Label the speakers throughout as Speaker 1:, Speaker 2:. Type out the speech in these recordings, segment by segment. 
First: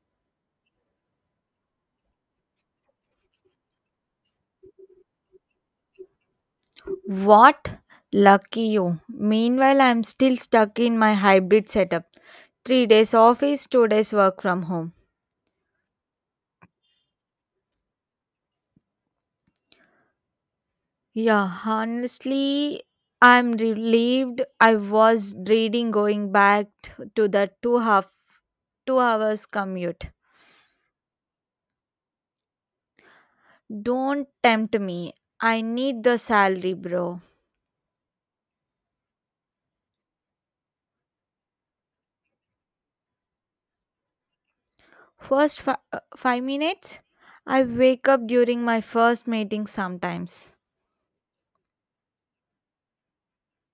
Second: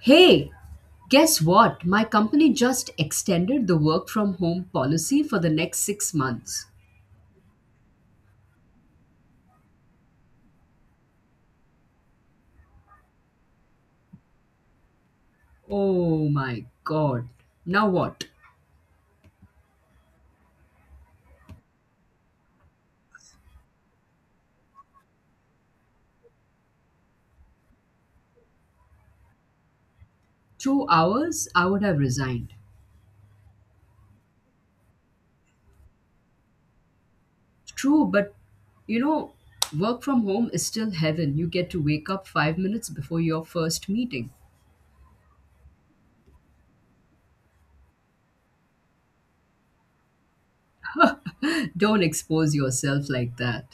Speaker 1: Hey, guess what? My company just extended the work from home policy for the next 6 months.
Speaker 2: What? Lucky you. Meanwhile, I'm still stuck in my hybrid setup. 3 days office, 2 days work from home.
Speaker 1: Oh my god. Now what?
Speaker 2: Yeah, honestly, I'm relieved. I was dreading going back to the 2 hours commute.
Speaker 1: 2 hours? I would have resigned.
Speaker 2: Don't tempt me. I need the salary, bro.
Speaker 1: True, but you know, work from home is still heaven. You get to wake up 5 minutes before your first meeting.
Speaker 2: First fi- uh, 5 minutes, I wake up during my first meeting sometimes.
Speaker 1: Don't expose yourself like that.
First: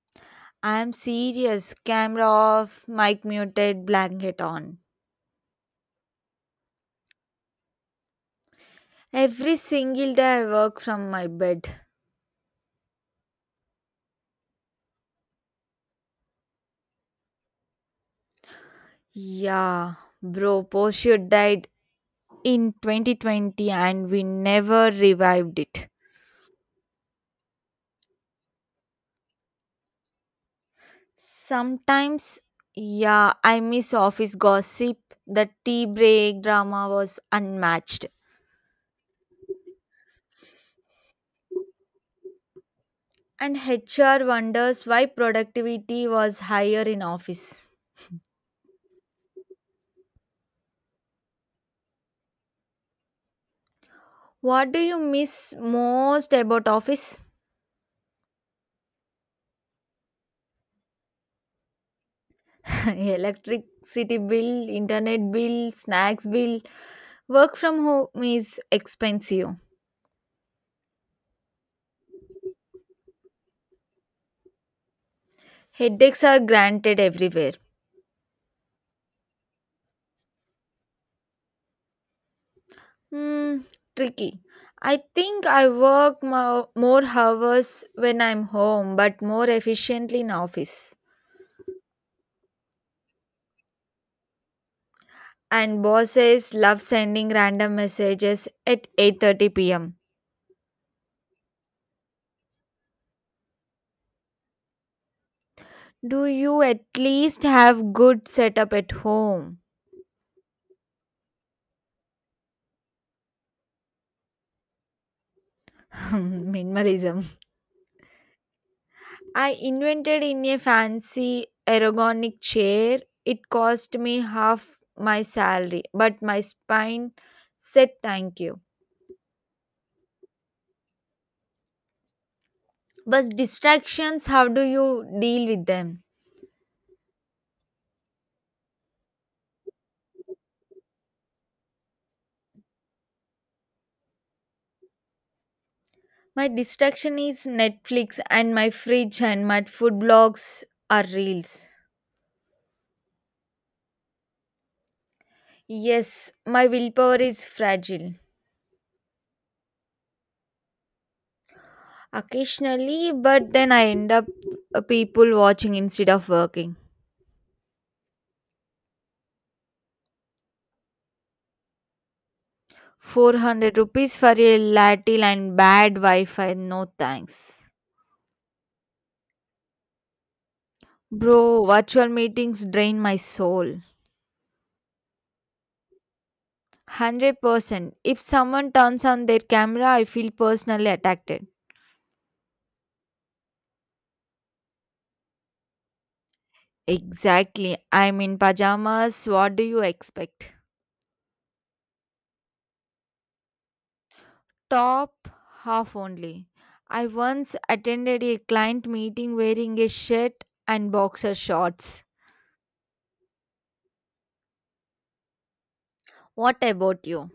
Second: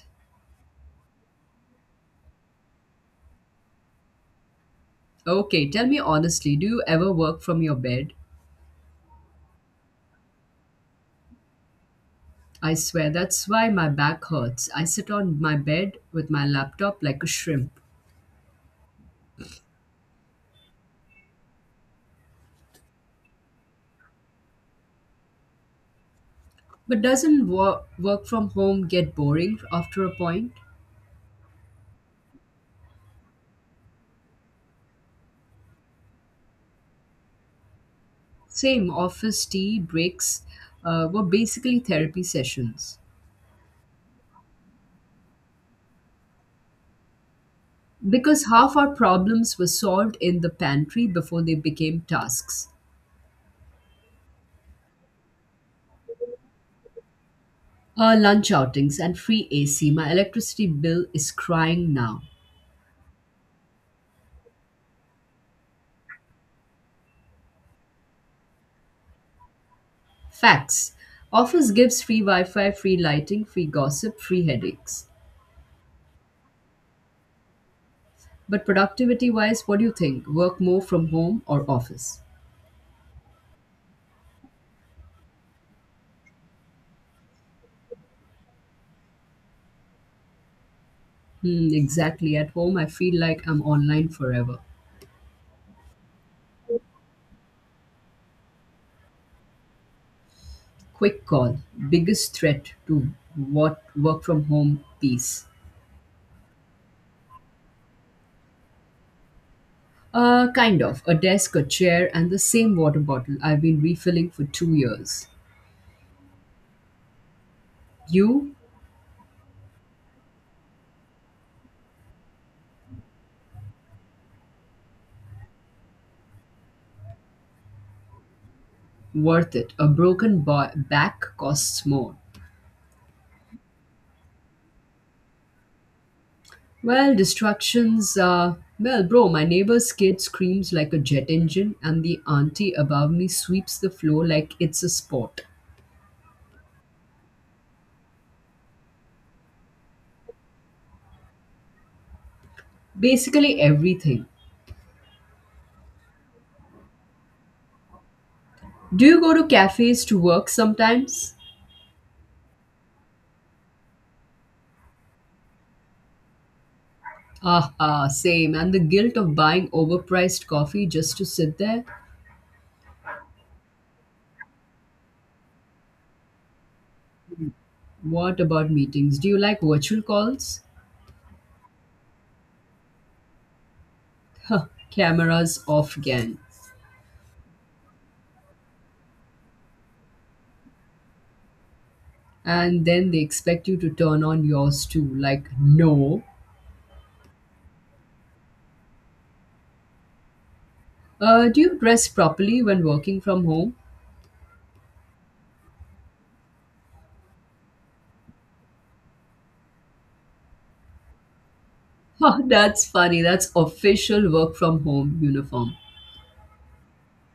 Speaker 2: I'm serious. Camera off, mic muted, blanket on.
Speaker 1: Okay, tell me honestly, do you ever work from your bed?
Speaker 2: Every single day I work from my bed.
Speaker 1: I swear that's why my back hurts. I sit on my bed with my laptop like a shrimp.
Speaker 2: Yeah, bro, Porsche died in 2020 and we never revived it.
Speaker 1: But doesn't work from home get boring after a point?
Speaker 2: Sometimes, yeah, I miss office gossip. The tea break drama was unmatched.
Speaker 1: Same office tea breaks were basically therapy sessions
Speaker 2: And HR wonders why productivity was higher in office.
Speaker 1: because half our problems were solved in the pantry before they became tasks.
Speaker 2: What do you miss most about office?
Speaker 1: Lunch outings and free AC. My electricity bill is crying now.
Speaker 2: Electricity bill, internet bill, snacks bill. Work from home is expensive.
Speaker 1: Facts. Office gives free Wi Fi, free lighting, free gossip, free headaches.
Speaker 2: Headaches are granted everywhere.
Speaker 1: But productivity wise, what do you think? Work more from home or office?
Speaker 2: Hmm, tricky. I think I work more hours when I'm home, but more efficiently in office.
Speaker 1: Hmm, exactly. At home, I feel like I'm online forever.
Speaker 2: And bosses love sending random messages at 8:30 p.m.
Speaker 1: Quick call. Biggest threat to what work from home piece?
Speaker 2: Do you at least have good setup at home?
Speaker 1: Kind of. A desk, a chair, and the same water bottle I've been refilling for 2 years.
Speaker 2: Minimalism.
Speaker 1: You?
Speaker 2: I invented in a fancy ergonomic chair. It cost me half my salary, but my spine said thank you.
Speaker 1: Worth it. A broken back costs more.
Speaker 2: But distractions, how do you deal with them?
Speaker 1: Well, distractions. Well, bro, my neighbor's kid screams like a jet engine, and the auntie above me sweeps the floor like it's a sport.
Speaker 2: My distraction is Netflix and my fridge and my food blogs are reels.
Speaker 1: Basically, everything.
Speaker 2: Yes, my willpower is fragile
Speaker 1: Do you go to cafes to work sometimes?
Speaker 2: occasionally, but then I end up people watching instead of working.
Speaker 1: Ah, same. And the guilt of buying overpriced coffee just to sit there?
Speaker 2: 400 rupees for a latte and bad Wi-Fi, no thanks.
Speaker 1: What about meetings? Do you like virtual calls?
Speaker 2: Bro, virtual meetings drain my soul.
Speaker 1: Huh, cameras off again.
Speaker 2: 100%. If someone turns on their camera, I feel personally attacked.
Speaker 1: And then they expect you to turn on yours too. Like, no.
Speaker 2: Exactly. I'm in pajamas. What do you expect?
Speaker 1: Do you dress properly when working from home?
Speaker 2: Top half only. I once attended a client meeting wearing a shirt and boxer shorts.
Speaker 1: Oh, that's funny. That's official work from home uniform.
Speaker 2: What about you?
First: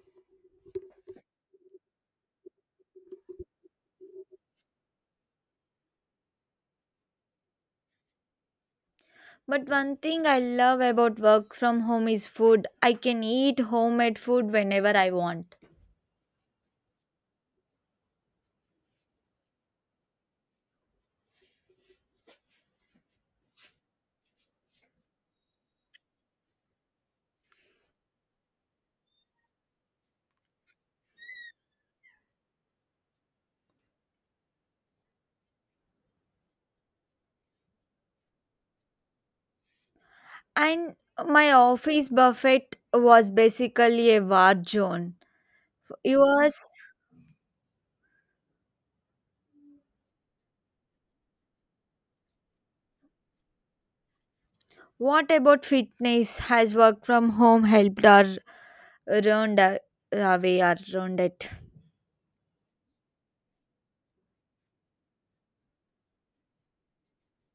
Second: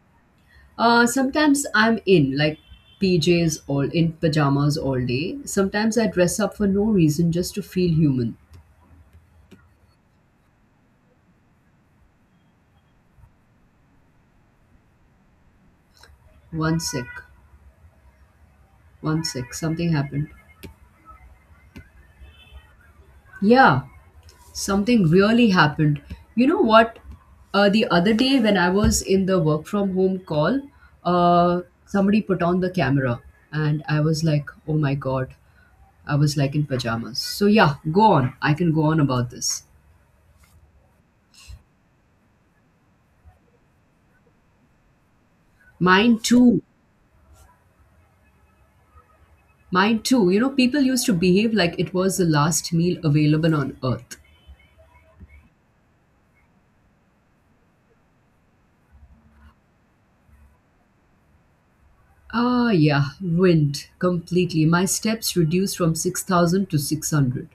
Speaker 1: Sometimes I'm in PJs all in pajamas all day. Sometimes I dress up for no reason just to feel human.
Speaker 2: But one thing I love about work from home is food. I can eat homemade food whenever I want.
Speaker 1: One sec, one sec. Something happened. Yeah, something really happened. You know what? The other day when I was in the work from home call, somebody put on the camera and I was like, oh my god. I was like in pajamas. So yeah, go on. I can go on about this.
Speaker 2: And my office buffet was basically a war zone.
Speaker 1: Mine
Speaker 2: Yours,
Speaker 1: too. Mine too. You know, people used to behave like it was the last meal available on earth.
Speaker 2: what about fitness? Has work from home helped or ruined away or ruined it?
Speaker 1: Ah, yeah, ruined completely. My steps reduced from 6,000 to 600.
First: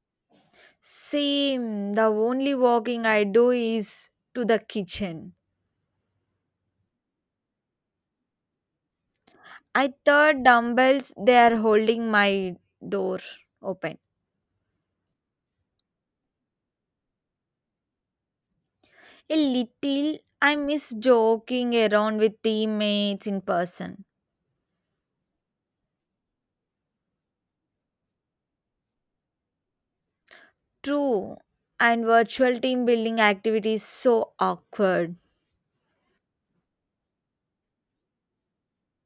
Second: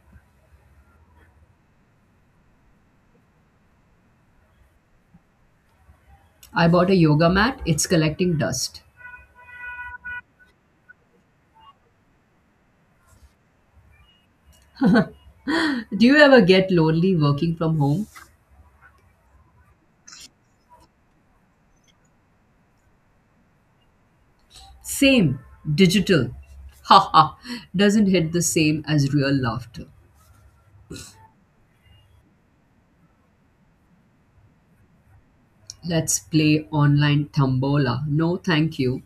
Speaker 2: Same. The only walking I do is to the kitchen.
Speaker 1: I bought a yoga mat, it's collecting dust.
Speaker 2: I thought dumbbells, they are holding my door open.
Speaker 1: Do you ever get lonely working from home?
Speaker 2: A little. I miss joking around with teammates in person.
Speaker 1: Same, digital. Ha ha. Doesn't hit the same as real laughter.
Speaker 2: True. And virtual team building activity is so awkward.
Speaker 1: Let's play online tambola. No, thank you.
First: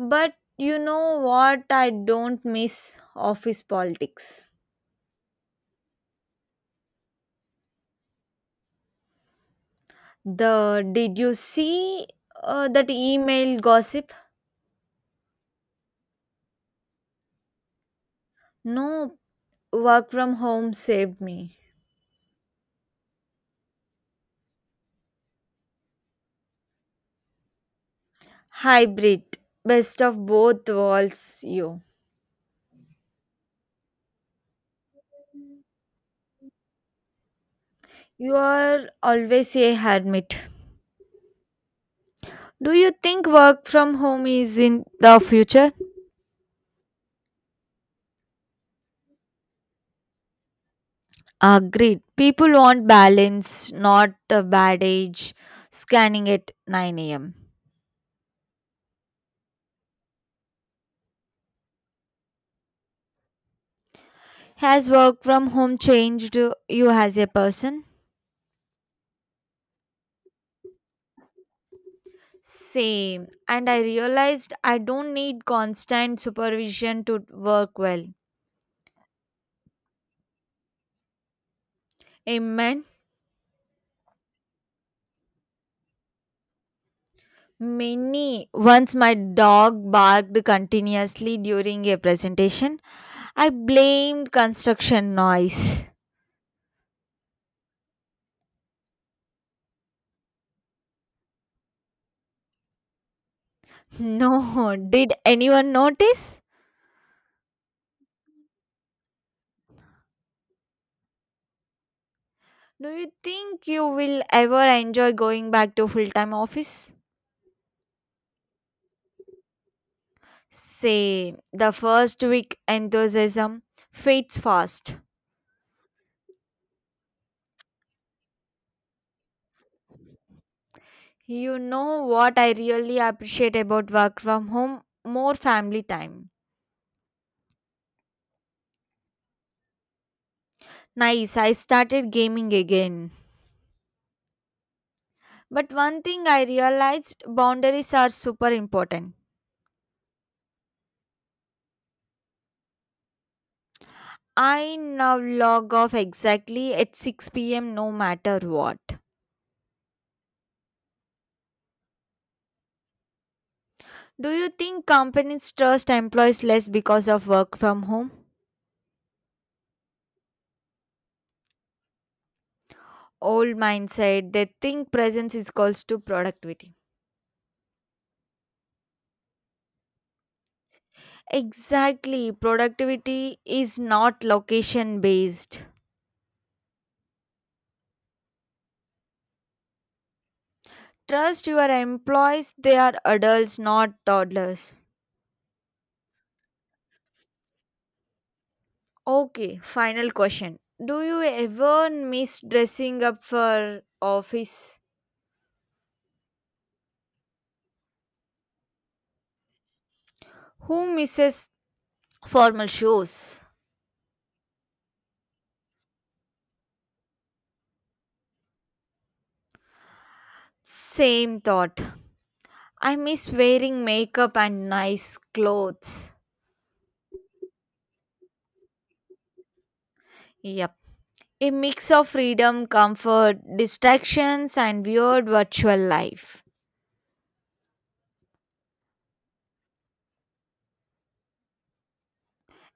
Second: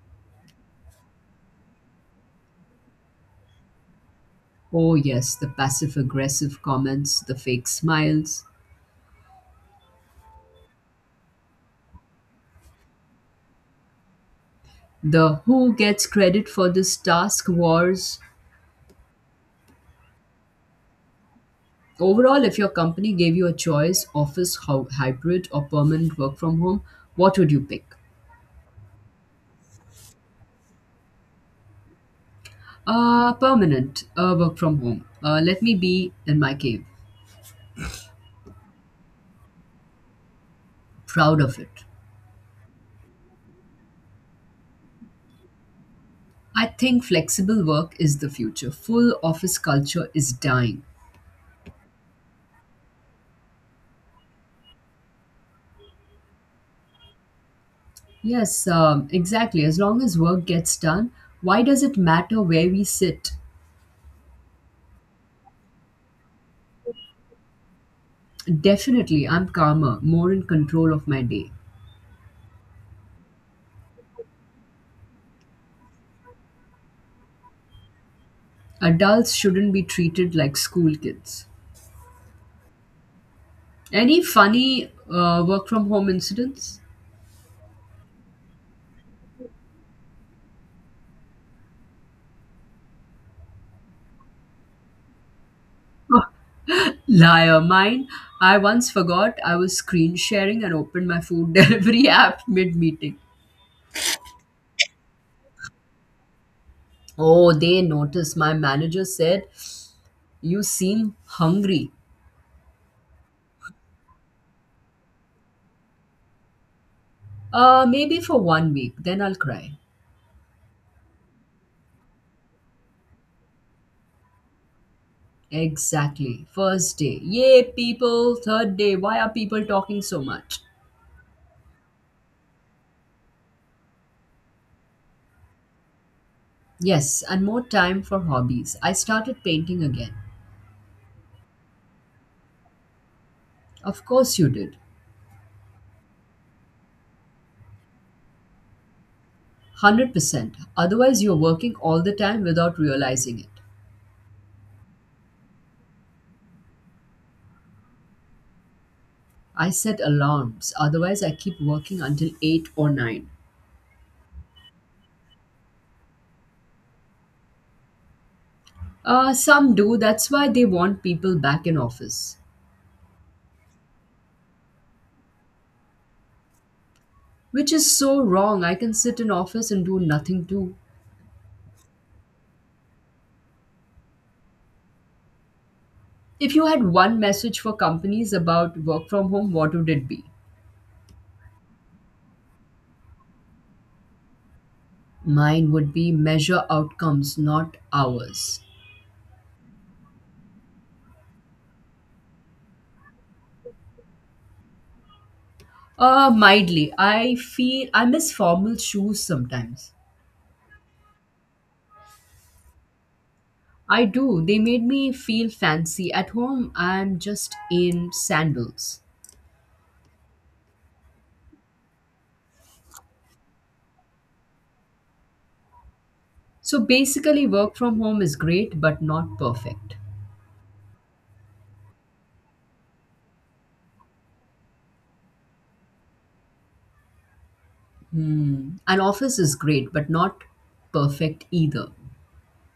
Speaker 2: But you know what? I don't miss office politics.
Speaker 1: Oh, yes, the passive aggressive comments, the fake smiles,
Speaker 2: The Did you see that email gossip?
Speaker 1: the who gets credit for this task wars.
Speaker 2: No, work from home saved me.
Speaker 1: Overall, if your company gave you a choice, office, how, hybrid, or permanent work from home, what would you pick?
Speaker 2: Hybrid, best of both worlds. You.
Speaker 1: Permanent work from home. Let me be in my cave,
Speaker 2: You are always a hermit.
Speaker 1: proud of it.
Speaker 2: Do you think work from home is in the future?
Speaker 1: I think flexible work is the future. Full office culture is dying.
Speaker 2: Agreed. People want balance, not a bad age scanning at 9 a.m.
Speaker 1: Yes, exactly. As long as work gets done, why does it matter where we sit?
Speaker 2: Has work from home changed you as a person?
Speaker 1: Definitely, I'm calmer, more in control of my day.
Speaker 2: Same. And I realized I don't need constant supervision to work well.
Speaker 1: Adults shouldn't be treated like school kids.
Speaker 2: Amen.
Speaker 1: Any funny work from home incidents?
Speaker 2: Many. Once my dog barked continuously during a presentation, I blamed construction noise.
Speaker 1: Liar, mine. I once forgot I was screen sharing and opened my food delivery app mid meeting.
Speaker 2: No, did anyone notice?
Speaker 1: Oh, they noticed. My manager said, "You seem hungry."
Speaker 2: Do you think you will ever enjoy going back to full time office?
Speaker 1: Maybe for 1 week, then I'll cry.
Speaker 2: Same. The first week enthusiasm fades fast.
Speaker 1: Exactly. First day. Yay, people. Third day. Why are people talking so much?
Speaker 2: You know what I really appreciate about work from home? More family time.
Speaker 1: Yes, and more time for hobbies. I started painting again.
Speaker 2: Nice, I started gaming again.
Speaker 1: Of course, you did.
Speaker 2: But one thing I realized boundaries are super important.
Speaker 1: 100%. Otherwise, you're working all the time without realizing it.
Speaker 2: I now log off exactly at 6 p.m. no matter what.
Speaker 1: I set alarms, otherwise, I keep working until 8 or 9.
Speaker 2: Do you think companies trust employees less because of work from home?
Speaker 1: Some do, that's why they want people back in office.
Speaker 2: Old mindset, they think presence is equals to productivity.
Speaker 1: Which is so wrong. I can sit in office and do nothing too.
Speaker 2: Exactly, productivity is not location based.
Speaker 1: If you had one message for companies about work from home, what would it be?
Speaker 2: Trust your employees, they are adults, not toddlers.
Speaker 1: Mine would be measure outcomes, not hours.
Speaker 2: Okay, final question. Do you ever miss dressing up for office?
Speaker 1: Mildly. I feel I miss formal shoes sometimes.
Speaker 2: Who misses formal shoes?
Speaker 1: I do. They made me feel fancy. At home, I'm just in sandals.
Speaker 2: Same thought. I miss wearing makeup and nice clothes.
Speaker 1: So basically, work from home is great, but not perfect.
Speaker 2: Yep. A mix of freedom, comfort, distractions, and weird virtual life.
Speaker 1: Hmm. An office is great, but not perfect either.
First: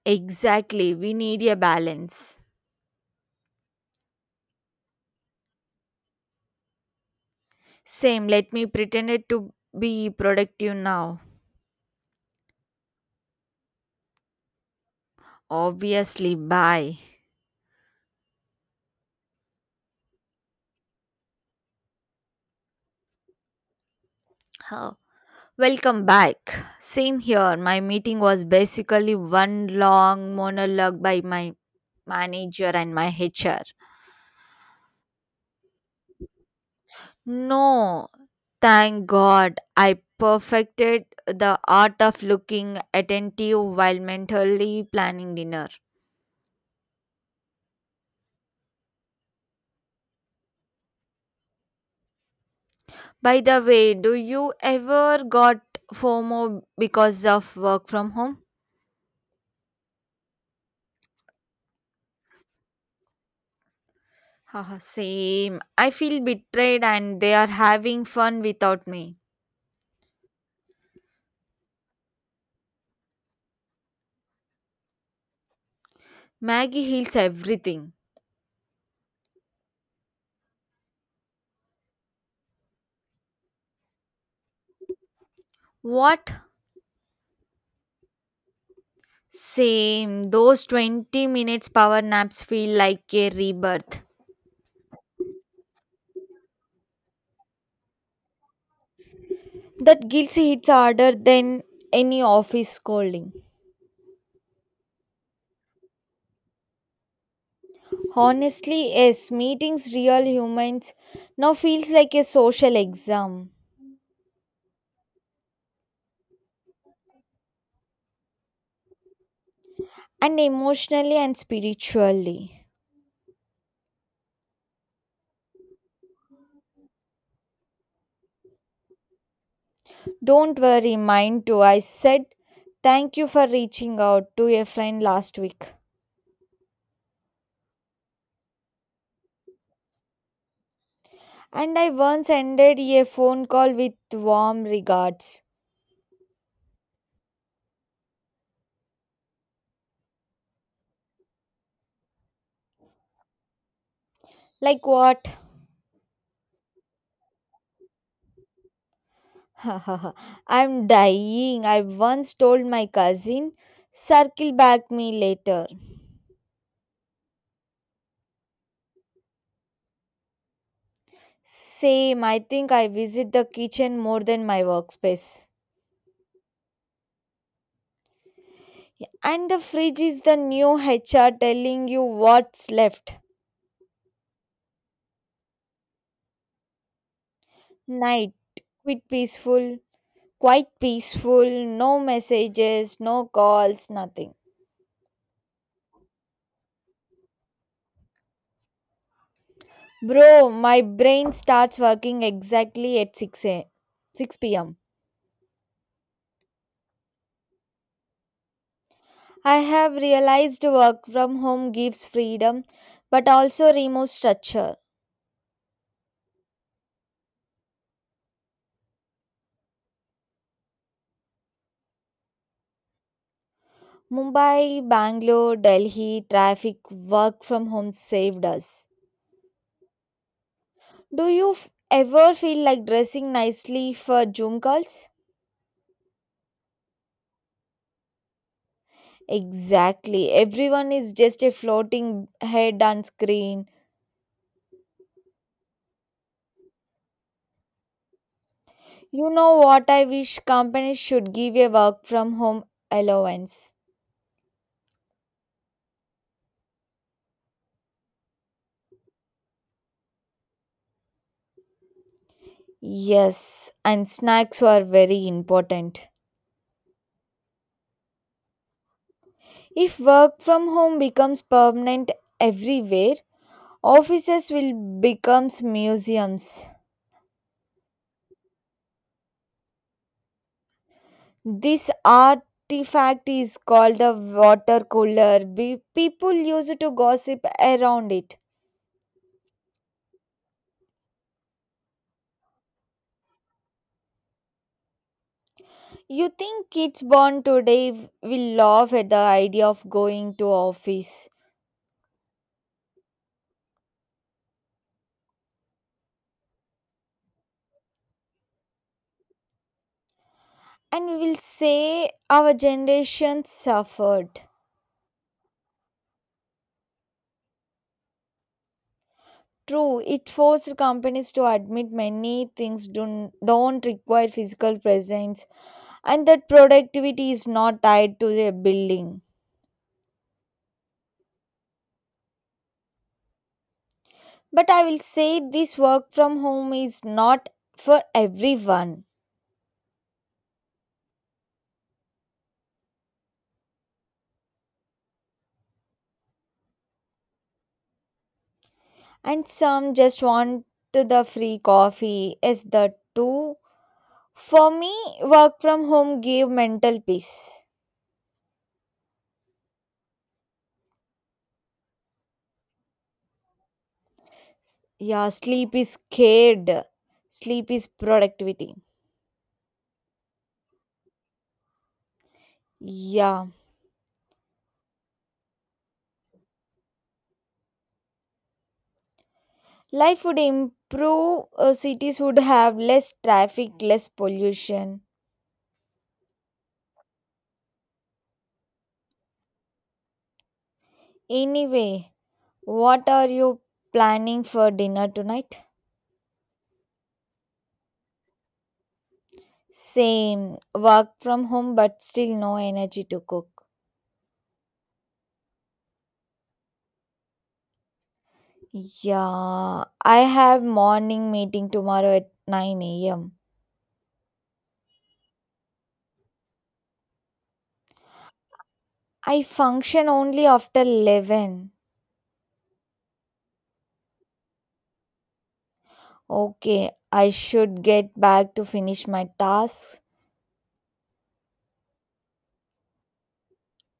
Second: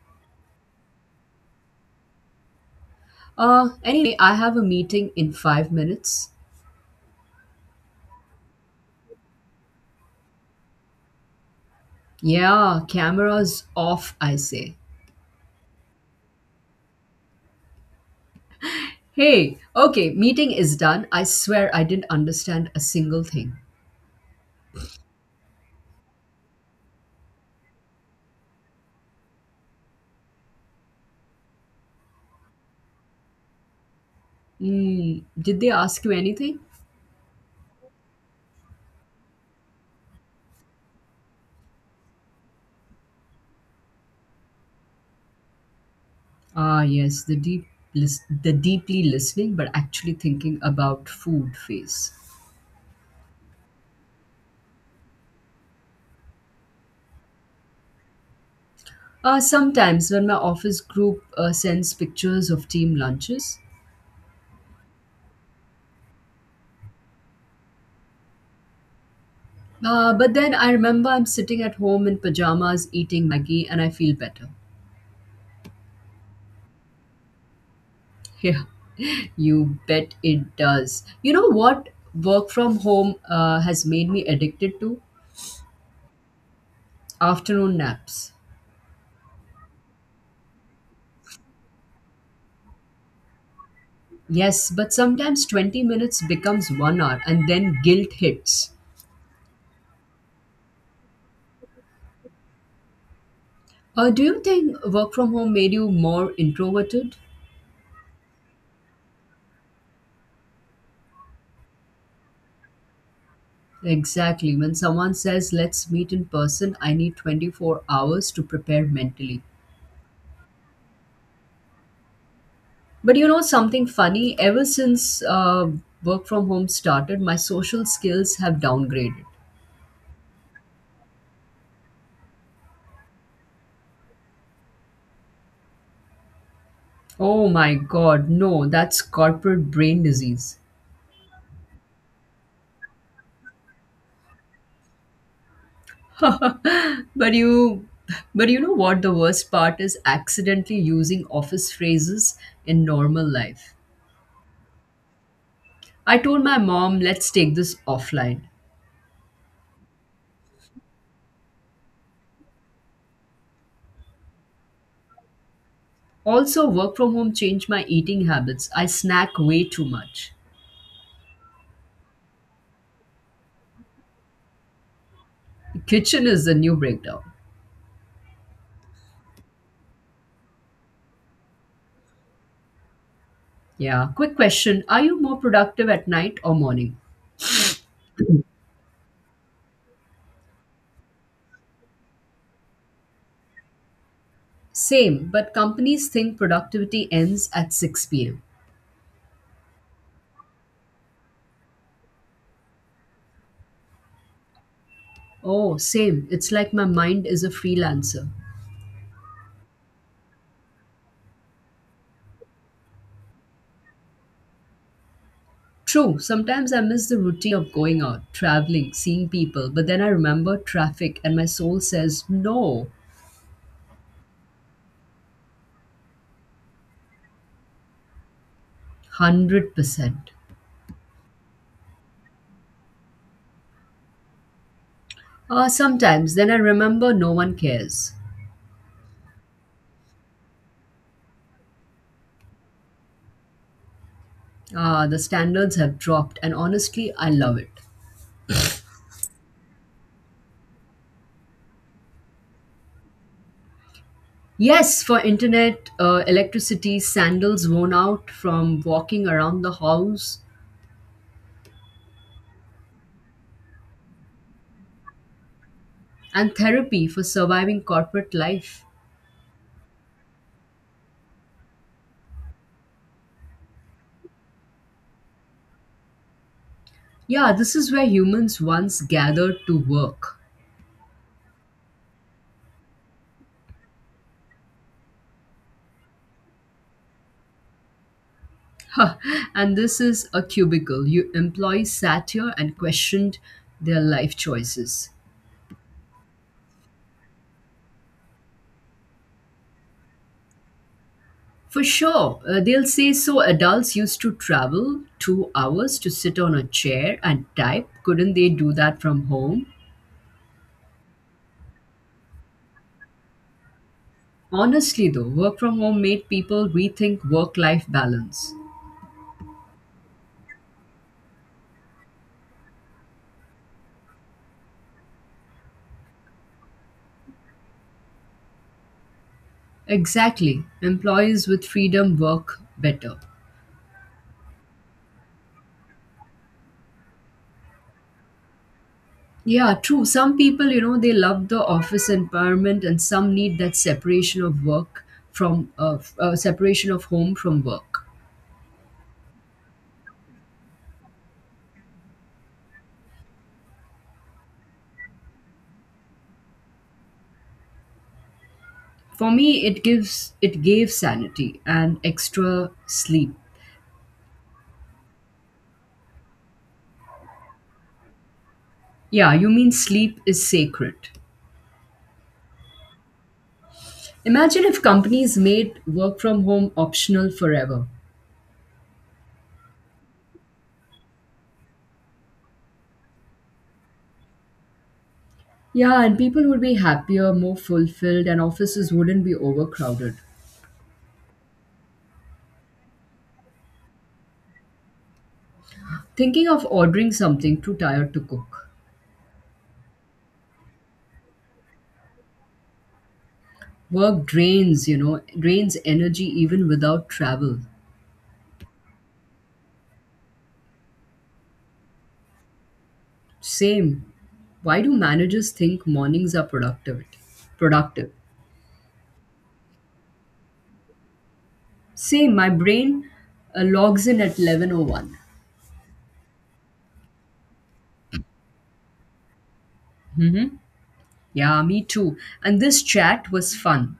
Speaker 2: Exactly. We need a balance.
Speaker 1: Anyway, I have a meeting in 5 minutes.
Speaker 2: Same. Let me pretend it to be productive now.
Speaker 1: Yeah, cameras off, I say.
Speaker 2: Obviously. Bye.
Speaker 1: Hey, okay, meeting is done. I swear I didn't understand a single thing.
Speaker 2: Oh. Welcome back. Same here. My meeting was basically one long monologue by my manager and my HR.
Speaker 1: Mm, did they ask you anything?
Speaker 2: No, thank God I perfected the art of looking attentive while mentally planning dinner.
Speaker 1: Ah, yes, the the deeply listening but actually thinking about food phase.
Speaker 2: By the way, do you ever got FOMO because of work from home?
Speaker 1: Sometimes when my office group sends pictures of team lunches,
Speaker 2: Haha, same. I feel betrayed and they are having fun without me.
Speaker 1: but then I remember I'm sitting at home in pajamas eating Maggie and I feel better.
Speaker 2: Maggie heals everything.
Speaker 1: Yeah, you bet it does. You know what work from home has made me addicted to?
Speaker 2: What?
Speaker 1: Afternoon naps.
Speaker 2: Same. Those 20 minutes power naps feel like a rebirth.
Speaker 1: Yes, but sometimes 20 minutes becomes 1 hour and then guilt hits.
Speaker 2: That guilty hits harder than any office scolding.
Speaker 1: Do you think work from home made you more introverted?
Speaker 2: Honestly, yes, meetings real humans now feels like a social exam.
Speaker 1: Exactly. When someone says, let's meet in person, I need 24 hours to prepare mentally.
Speaker 2: And emotionally and spiritually.
Speaker 1: But you know something funny? Ever since work from home started, my social skills have downgraded.
Speaker 2: Don't worry, mine too. I said thank you for reaching out to a friend last week.
Speaker 1: Oh my god, no, that's corporate brain disease.
Speaker 2: And I once ended a phone call with warm regards.
Speaker 1: But you, but you know what? The worst part is accidentally using office phrases in normal life.
Speaker 2: Like what?
Speaker 1: I told my mom, let's take this offline.
Speaker 2: I'm dying. I once told my cousin, circle back me later.
Speaker 1: Also, work from home changed my eating habits. I snack way too much.
Speaker 2: Same, I think I visit the kitchen more than my workspace.
Speaker 1: The kitchen is the new breakdown.
Speaker 2: And the fridge is the new HR telling you what's left.
Speaker 1: Yeah. Quick question: are you more productive at night or morning?
Speaker 2: Night, quite peaceful, quite peaceful, no messages, no calls, nothing.
Speaker 1: Same, but companies think productivity ends at 6 pm.
Speaker 2: Bro, my brain starts working exactly at 6 p.m.
Speaker 1: Oh, same. It's like my mind is a freelancer.
Speaker 2: I have realized work from home gives freedom but also removes structure.
Speaker 1: True, sometimes I miss the routine of going out, traveling, seeing people, but then I remember traffic and my soul says no.
Speaker 2: Mumbai, Bangalore, Delhi traffic, work from home saved us.
Speaker 1: 100%.
Speaker 2: Do you ever feel like dressing nicely for Zoom calls?
Speaker 1: Sometimes then I remember no one cares.
Speaker 2: Exactly. Everyone is just a floating head on screen.
Speaker 1: Ah, the standards have dropped, and honestly, I love it.
Speaker 2: You know what I wish companies should give a work from home allowance.
Speaker 1: Yes, for internet, electricity, sandals worn out from walking around the house,
Speaker 2: Yes, and snacks are very important.
Speaker 1: and therapy for surviving corporate life.
Speaker 2: If work from home becomes permanent everywhere, offices will become museums.
Speaker 1: Yeah, this is where humans once gathered to work.
Speaker 2: This artifact is called the water cooler. People used to gossip around it.
Speaker 1: And this is a cubicle. You employees sat here and questioned their life choices.
Speaker 2: You think kids born today will laugh at the idea of going to office
Speaker 1: For sure, they'll say so adults used to travel 2 hours to sit on a chair and type. Couldn't they do that from home?
Speaker 2: and will say our generation suffered.
Speaker 1: Honestly, though, work from home made people rethink work life balance.
Speaker 2: True, it forced companies to admit many things don't require physical presence and that productivity is not tied to their building.
Speaker 1: Exactly. Employees with freedom work better.
Speaker 2: But I will say this work from home is not for everyone.
Speaker 1: Yeah, true. Some people, you know, they love the office environment, and some need that separation of work from separation of home from work.
Speaker 2: And some just want the free coffee. Is the two. For me, work from home gave mental peace.
Speaker 1: For me, it gave sanity and extra sleep.
Speaker 2: Yeah, sleep is scared. Sleep is productivity.
Speaker 1: Yeah, you mean sleep is sacred.
Speaker 2: Yeah.
Speaker 1: Imagine if companies made work from home optional forever.
Speaker 2: Life would improve, cities would have less traffic, less pollution.
Speaker 1: Yeah, and people would be happier, more fulfilled, and offices wouldn't be overcrowded.
Speaker 2: Anyway, what are you planning for dinner tonight?
Speaker 1: Thinking of ordering something too tired to cook.
Speaker 2: Same, work from home but still no energy to cook.
Speaker 1: Work drains, you know, drains energy even without travel.
Speaker 2: Yeah, I have morning meeting tomorrow at 9 a.m.
Speaker 1: Same. Why do managers think mornings are productive?
Speaker 2: I function only after 11.
Speaker 1: Same. My brain logs in at 11:01.
Speaker 2: Okay, I should get back to finish my tasks.
Speaker 1: Mm-hmm. Yeah, me too. And this chat was fun.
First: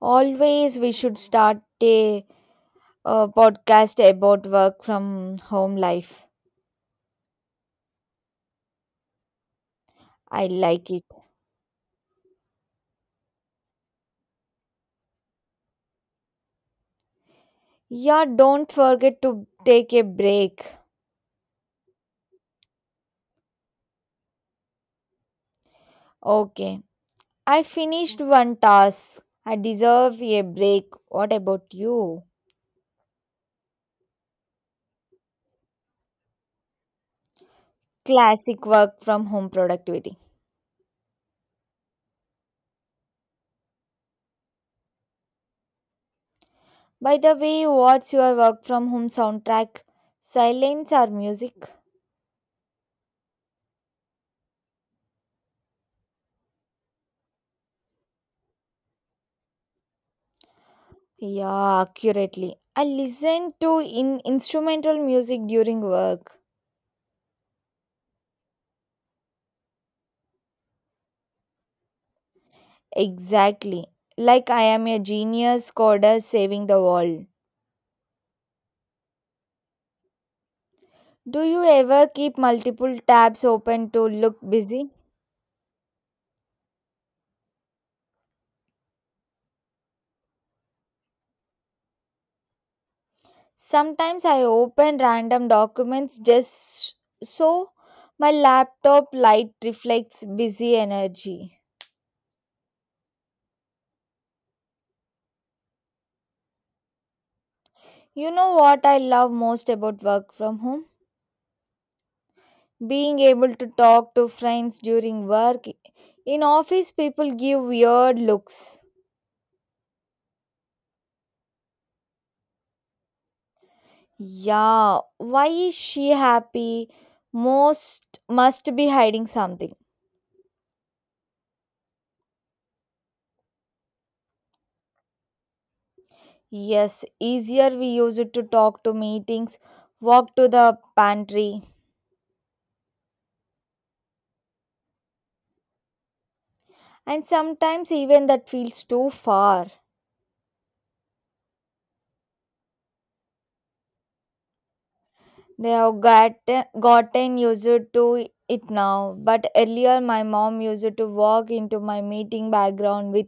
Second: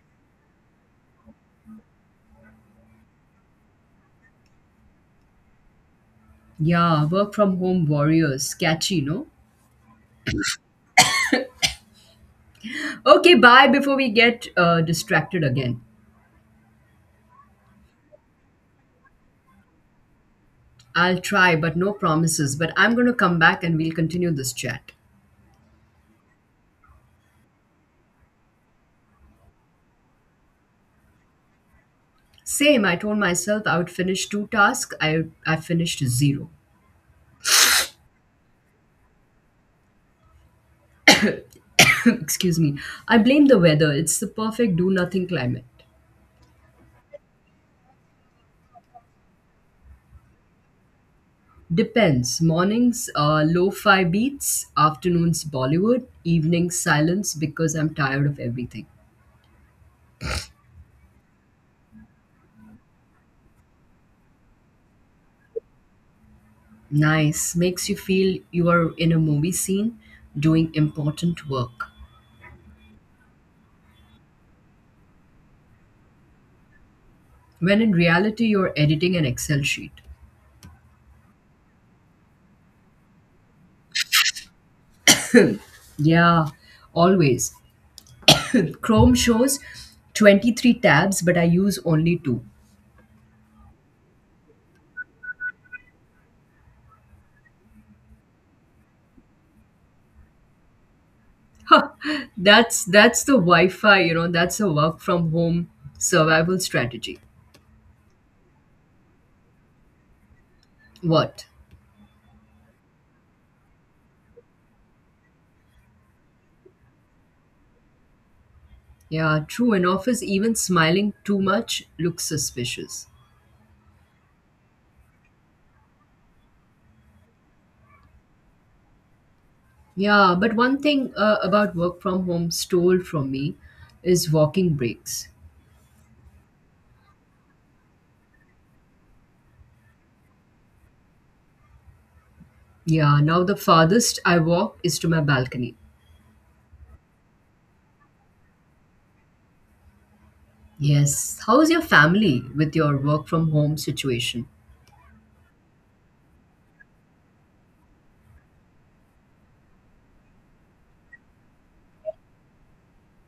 Speaker 2: Always we should start a podcast about work from home life.
Speaker 1: Yeah, work from home warriors. Catchy, no?
Speaker 2: I like it.
Speaker 1: Okay, bye before we get distracted again.
Speaker 2: Yeah, don't forget to take a break.
Speaker 1: I'll try, but no promises. But I'm going to come back and we'll continue this chat.
Speaker 2: Okay. I finished one task. I deserve a break. What about you?
Speaker 1: Same, I told myself I would finish two tasks. I finished zero.
Speaker 2: Classic work from home productivity.
Speaker 1: Excuse me. I blame the weather. It's the perfect do nothing climate.
Speaker 2: By the way, what's your work from home soundtrack? Silence or music?
Speaker 1: Depends. Mornings, lo-fi beats. Afternoons, Bollywood. Evenings, silence because I'm tired of everything.
Speaker 2: Yeah, accurately. I listen to in instrumental music during work.
Speaker 1: Nice. Makes you feel you are in a movie scene doing important work.
Speaker 2: Exactly. Like I am a genius coder saving the world.
Speaker 1: When in reality, you're editing an Excel sheet.
Speaker 2: Do you ever keep multiple tabs open to look busy?
Speaker 1: Yeah, always. Chrome shows 23 tabs, but I use only two.
Speaker 2: Sometimes I open random documents just so my laptop light reflects busy energy.
Speaker 1: That's the Wi-Fi, you know, that's a work from home survival strategy.
Speaker 2: You know what I love most about work from home?
Speaker 1: What?
Speaker 2: Being able to talk to friends during work. In office, people give weird looks.
Speaker 1: Yeah, true. In office, even smiling too much looks suspicious.
Speaker 2: Yeah, why is she happy? Most must be hiding something.
Speaker 1: Yeah, but one thing about work from home stole from me is walking breaks.
Speaker 2: Yes, easier we use it to talk to meetings, walk to the pantry.
Speaker 1: Yeah, now the farthest I walk is to my balcony.
Speaker 2: And sometimes even that feels too far.
Speaker 1: Yes. How's your family with your work from home situation?
Speaker 2: They have gotten used to it now, but earlier my mom used to walk into my meeting background with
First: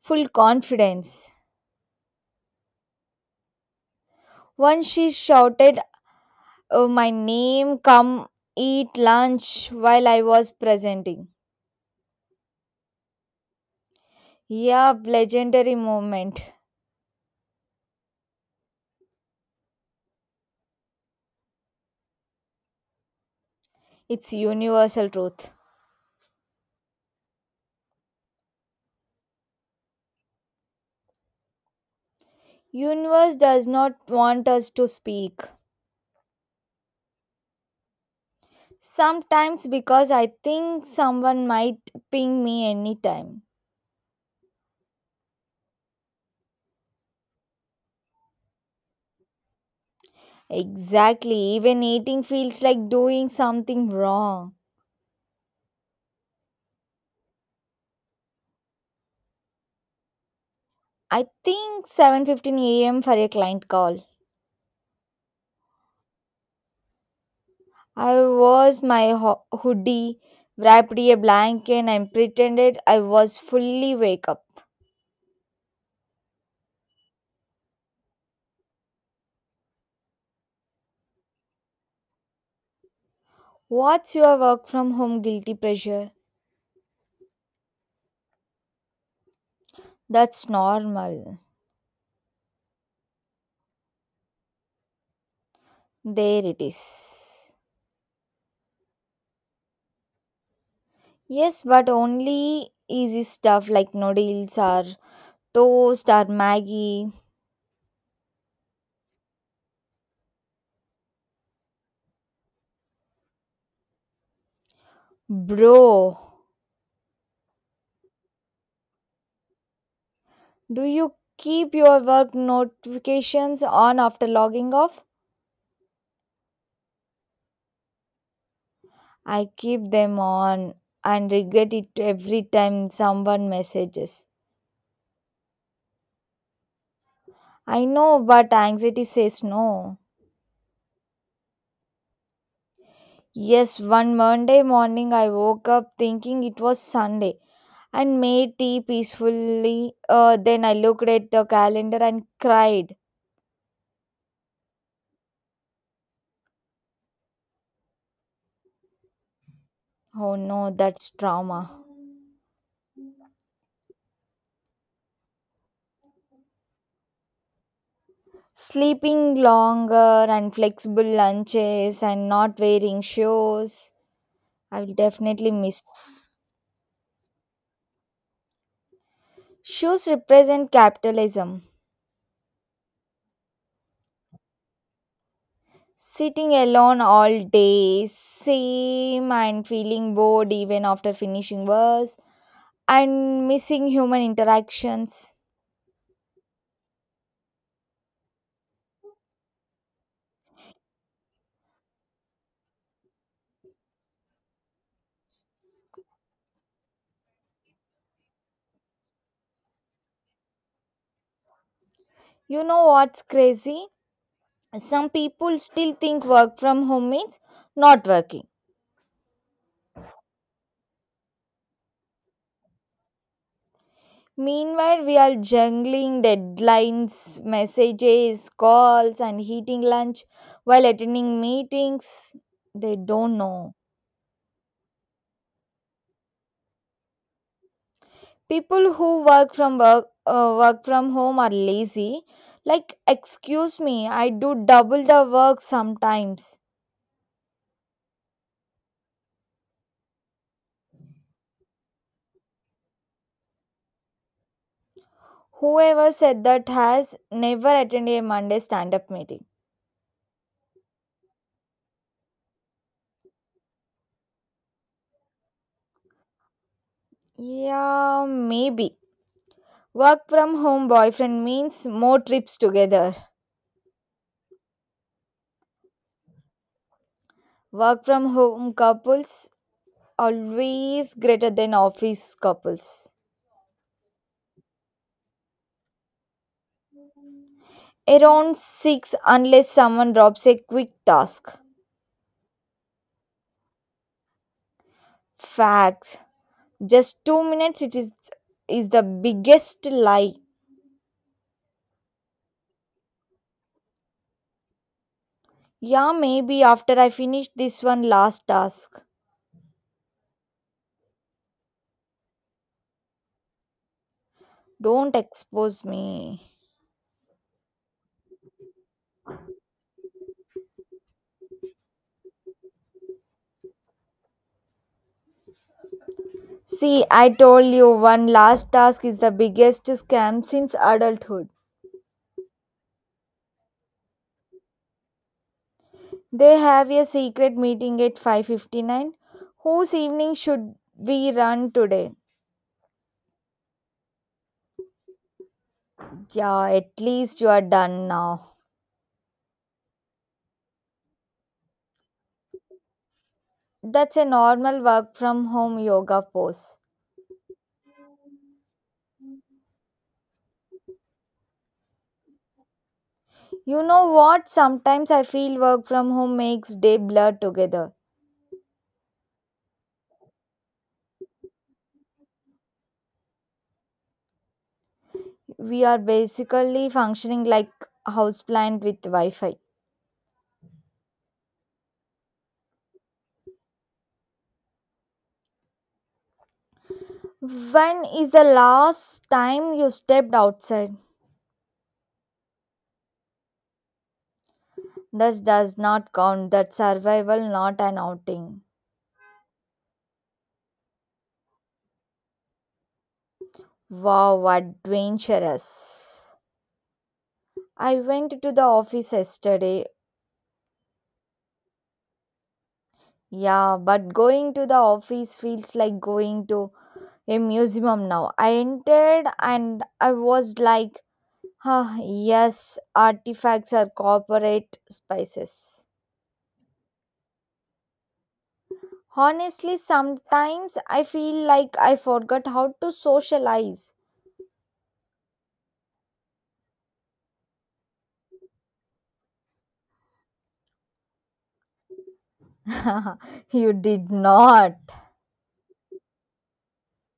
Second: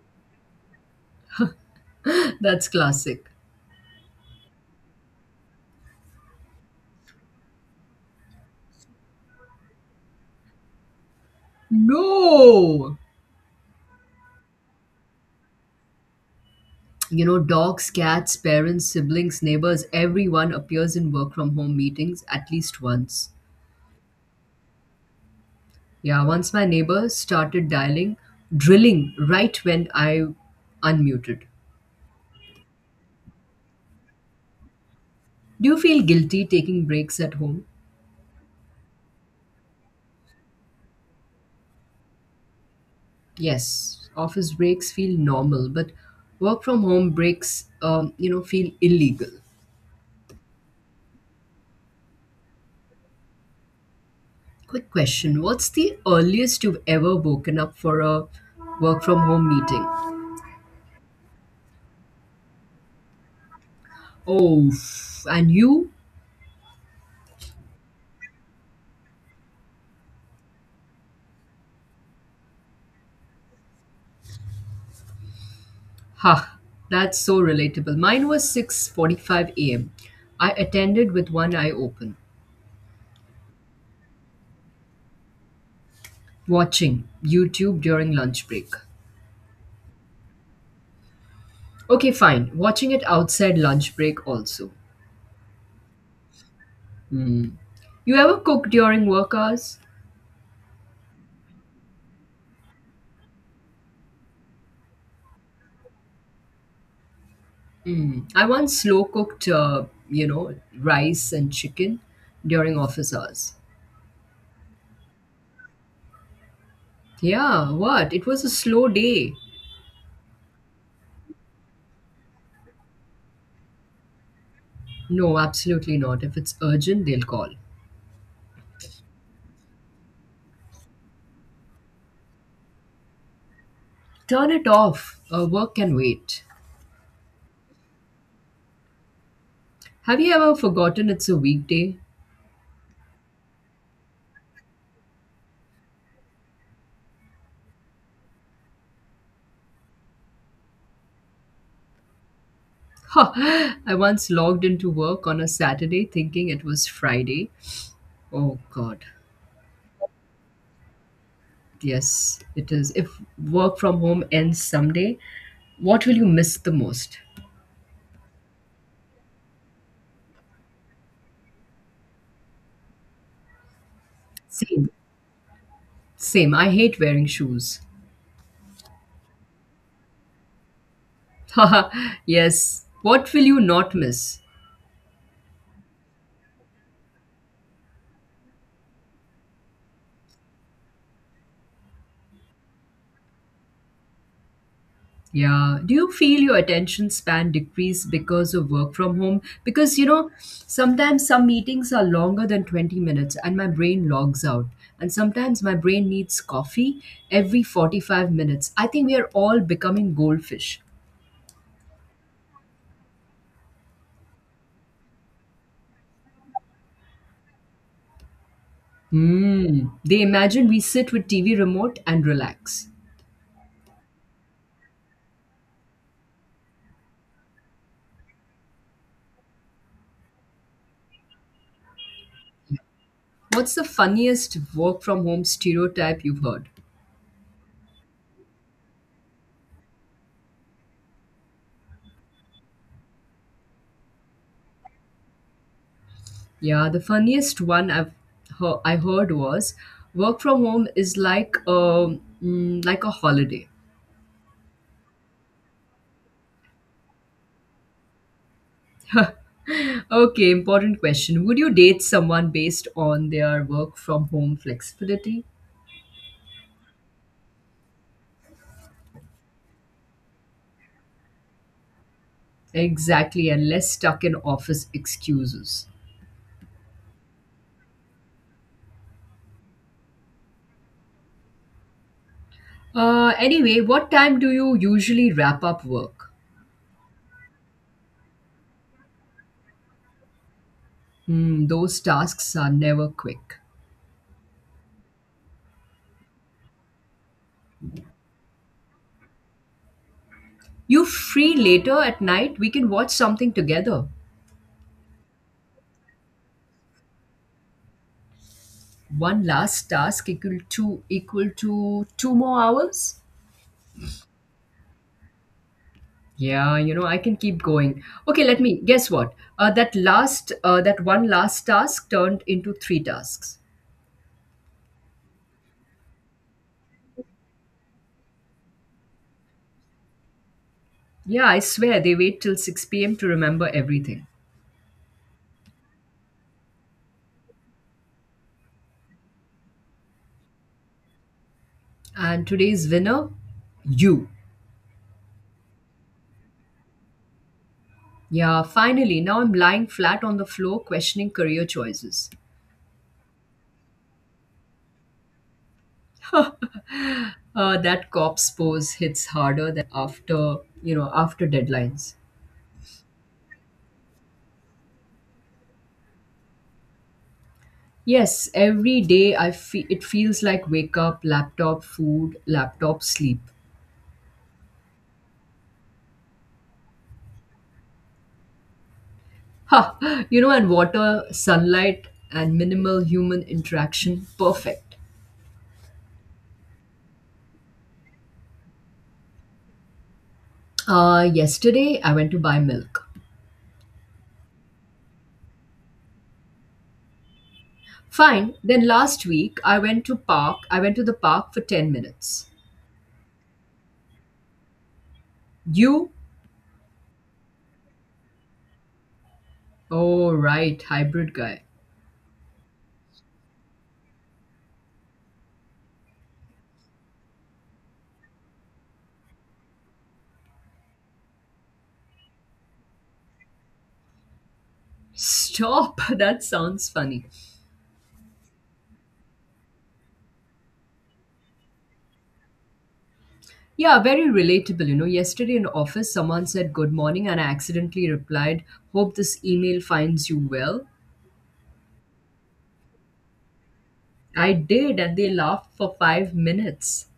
Speaker 2: full confidence.
Speaker 1: That's classic.
Speaker 2: Once she shouted oh, my name, come eat lunch while I was presenting.
Speaker 1: No!
Speaker 2: Yeah, legendary moment.
Speaker 1: You know, dogs, cats, parents, siblings, neighbors, everyone appears in work from home meetings at least once.
Speaker 2: It's universal truth.
Speaker 1: Yeah, once my neighbor started drilling right when I unmuted.
Speaker 2: Universe does not want us to speak.
Speaker 1: Do you feel guilty taking breaks at home?
Speaker 2: Sometimes because I think someone might ping me anytime.
Speaker 1: Yes, office breaks feel normal, but work from home breaks, you know, feel illegal.
Speaker 2: Exactly, even eating feels like doing something wrong.
Speaker 1: Quick question: what's the earliest you've ever woken up for a work from home meeting?
Speaker 2: I think 7:15 a.m. for a client call.
Speaker 1: Oh, and you?
Speaker 2: I was my hoodie, wrapped in a blanket and pretended I was fully wake up.
Speaker 1: Ha, that's so relatable. Mine was 6:45 a.m. I attended with one eye open,
Speaker 2: What's your work from home guilty pressure?
Speaker 1: watching YouTube during lunch break.
Speaker 2: That's normal.
Speaker 1: Okay, fine. Watching it outside lunch break also.
Speaker 2: There it
Speaker 1: Hmm.
Speaker 2: is.
Speaker 1: You ever cook during work hours?
Speaker 2: Yes, but only easy stuff like noodles or toast or Maggie.
Speaker 1: Hmm. I once slow cooked, you know, rice and chicken during office hours.
Speaker 2: Bro,
Speaker 1: Yeah, what? It was a slow day.
Speaker 2: do you keep your work notifications on after logging off?
Speaker 1: No, absolutely not. If it's urgent, they'll call.
Speaker 2: I keep them on and regret it every time someone messages.
Speaker 1: Turn it off. Work can wait.
Speaker 2: I know, but anxiety says no.
Speaker 1: Have you ever forgotten it's a weekday?
Speaker 2: Yes, one Monday morning I woke up thinking it was Sunday and made tea peacefully. Then I looked at the calendar and cried.
Speaker 1: Ha! I once logged into work on a Saturday thinking it was Friday. Oh God,
Speaker 2: Oh no, that's trauma.
Speaker 1: yes, it is. If work from home ends someday, what will you miss the most?
Speaker 2: Sleeping longer and flexible lunches and not wearing shoes. I
Speaker 1: Same,
Speaker 2: will definitely miss.
Speaker 1: same. I hate wearing shoes.
Speaker 2: Shoes represent capitalism.
Speaker 1: Haha, yes. What will you not miss?
Speaker 2: Sitting alone all day, same and feeling bored even after finishing work, and missing human interactions.
Speaker 1: Yeah. Do you feel your attention span decrease because of work from home? Because, you know, sometimes some meetings are longer than 20 minutes and my brain logs out. And sometimes my brain needs coffee every 45 minutes. I think we are all becoming goldfish.
Speaker 2: You know what's crazy? Some people still think work from home means not working.
Speaker 1: Hmm. They imagine we sit with TV remote and relax.
Speaker 2: Meanwhile, we are juggling deadlines, messages, calls, and eating lunch while attending meetings. They don't know.
Speaker 1: What's the funniest work from home stereotype you've heard?
Speaker 2: People who work from home are lazy. Like, excuse me, I do double the work sometimes.
Speaker 1: Yeah, the funniest one I heard was work from home is like like a holiday.
Speaker 2: Whoever said that has never attended a Monday stand up meeting.
Speaker 1: Okay, important question. Would you date someone based on their work from home flexibility?
Speaker 2: Yeah, maybe. Work from home boyfriend means more trips together.
Speaker 1: Exactly, and less stuck in office excuses.
Speaker 2: Work from home couples always greater than office couples.
Speaker 1: Anyway, what time do you usually wrap up work?
Speaker 2: Around 6 unless someone drops a quick task.
Speaker 1: Hmm, those tasks are never quick.
Speaker 2: Facts. Just 2 minutes it is the biggest lie.
Speaker 1: You free later at night? We can watch something together.
Speaker 2: Yeah, maybe after I finish this one last task.
Speaker 1: One last task equal to two more hours.
Speaker 2: Don't expose me.
Speaker 1: Yeah, you know, I can keep going. Okay, let me guess what. That one last task turned into three tasks.
Speaker 2: See, I told you one last task is the biggest scam since
Speaker 1: Yeah,
Speaker 2: adulthood.
Speaker 1: I swear they wait till 6 p.m. to remember everything.
Speaker 2: They have a secret meeting at 5:59 whose evening should we run today.
Speaker 1: And today's winner, you.
Speaker 2: Yeah, at least you are done now.
Speaker 1: Yeah, finally. Now I'm lying flat on the floor, questioning career choices.
Speaker 2: That's a normal work from home yoga pose.
Speaker 1: That cop's pose hits harder than after, you know, after deadlines.
Speaker 2: You know what? Sometimes I feel work from home makes day blur together.
Speaker 1: Yes, every day I feel it feels like wake up, laptop, food, laptop, sleep.
Speaker 2: We are basically functioning like houseplant with Wi-Fi.
Speaker 1: Ha! You know, and water, sunlight, and minimal human interaction. Perfect.
Speaker 2: When is the last time you stepped outside?
Speaker 1: Yesterday I went to buy milk.
Speaker 2: This does not count. That survival, not an
Speaker 1: Fine.
Speaker 2: outing.
Speaker 1: Then last week I went to park. I went to the park for 10 minutes.
Speaker 2: Wow,
Speaker 1: You?
Speaker 2: adventurous. I went to the office yesterday.
Speaker 1: Oh, right, hybrid guy.
Speaker 2: Yeah, but going to the office feels like going to a museum now. I entered and I was like, ah, yes, artifacts are corporate spices.
Speaker 1: Stop. That sounds funny.
Speaker 2: Honestly, sometimes I feel like I forgot how to socialize.
Speaker 1: Yeah, very relatable. You know, yesterday in office, someone said good morning, and I accidentally replied, "Hope this email finds you well."
Speaker 2: You did
Speaker 1: I
Speaker 2: not.
Speaker 1: did, and they laughed for 5 minutes.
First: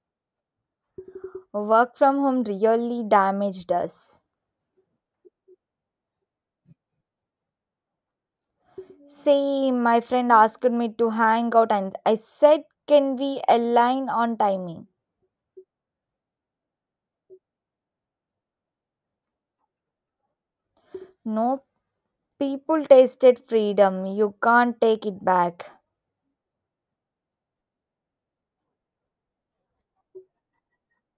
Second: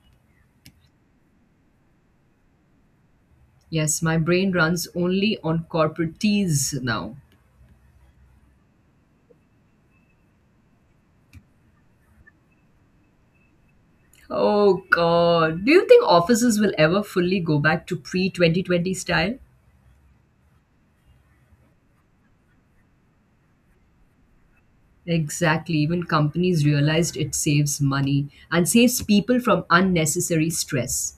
Speaker 2: Work from home really damaged
Speaker 1: Yes, my
Speaker 2: us.
Speaker 1: brain runs only on corporate teas now.
Speaker 2: See, my friend asked me to hang out, and I said, can we align on
Speaker 1: Oh,
Speaker 2: timing?
Speaker 1: God. Do you think offices will ever fully go back to pre 2020 style?
Speaker 2: No, people tasted freedom. You can't take it back.
Speaker 1: Exactly. Even companies realized it saves money and saves people from unnecessary stress.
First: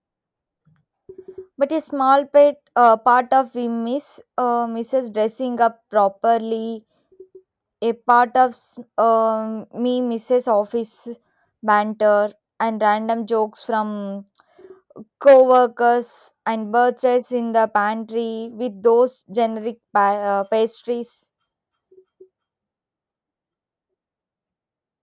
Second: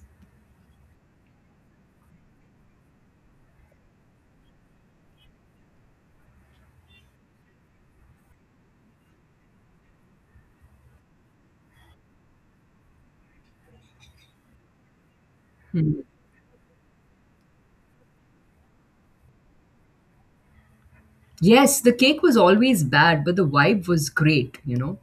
Speaker 2: But a small part of we miss misses dressing up properly. A part of um me misses office banter and random jokes from
Speaker 1: Hmm.
Speaker 2: co-workers and birthdays in the pantry with those generic pastries.
Speaker 1: Yes, the cake was always bad, but the vibe was great, you know.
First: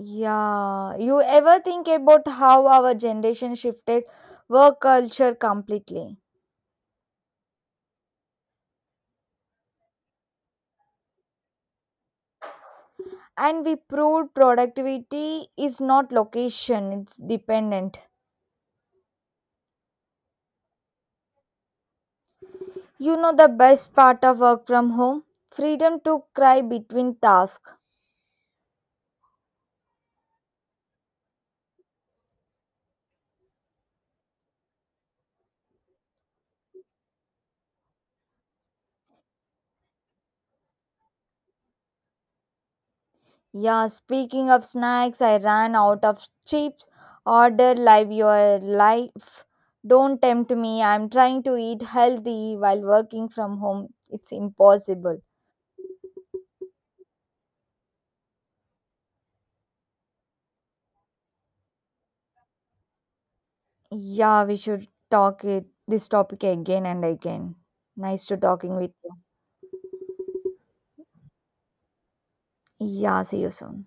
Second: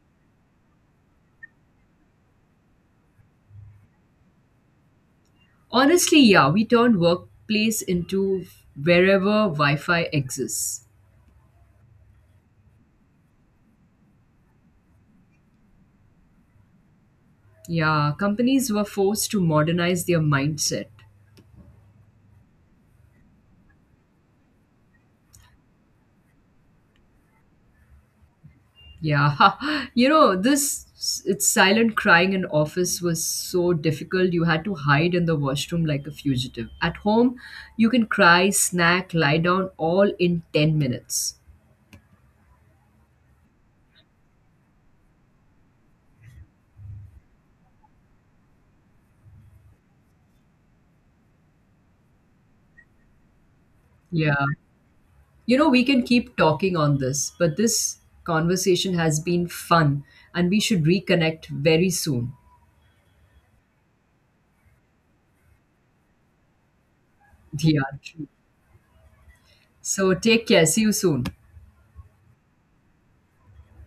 Speaker 2: Yeah, you ever think about how our generation shifted work culture completely?
Speaker 1: Honestly, yeah, we turned workplace into wherever Wi Fi exists.
Speaker 2: And we proved productivity is not location it's dependent.
Speaker 1: Yeah, companies were forced to modernize their mindset.
Speaker 2: You know the best part of work from home? Freedom to cry between tasks.
Speaker 1: Yeah, you know, this it's silent crying in office was so difficult. You had to hide in the washroom like a fugitive. At home, you can cry, snack, lie down all in 10 minutes.
Speaker 2: Yeah, speaking of snacks, I ran out of chips. Order. Live your life. Don't tempt me. I'm trying to eat healthy while working from home. It's
Speaker 1: Yeah.
Speaker 2: impossible.
Speaker 1: You know, we can keep talking on this, but this conversation has been fun and we should reconnect very soon.
Speaker 2: Yeah, we should talk it this topic again and again.
Speaker 1: Yeah,
Speaker 2: Nice
Speaker 1: true.
Speaker 2: to talking with you.
Speaker 1: So take care. See you soon.
Speaker 2: Yeah, see you soon.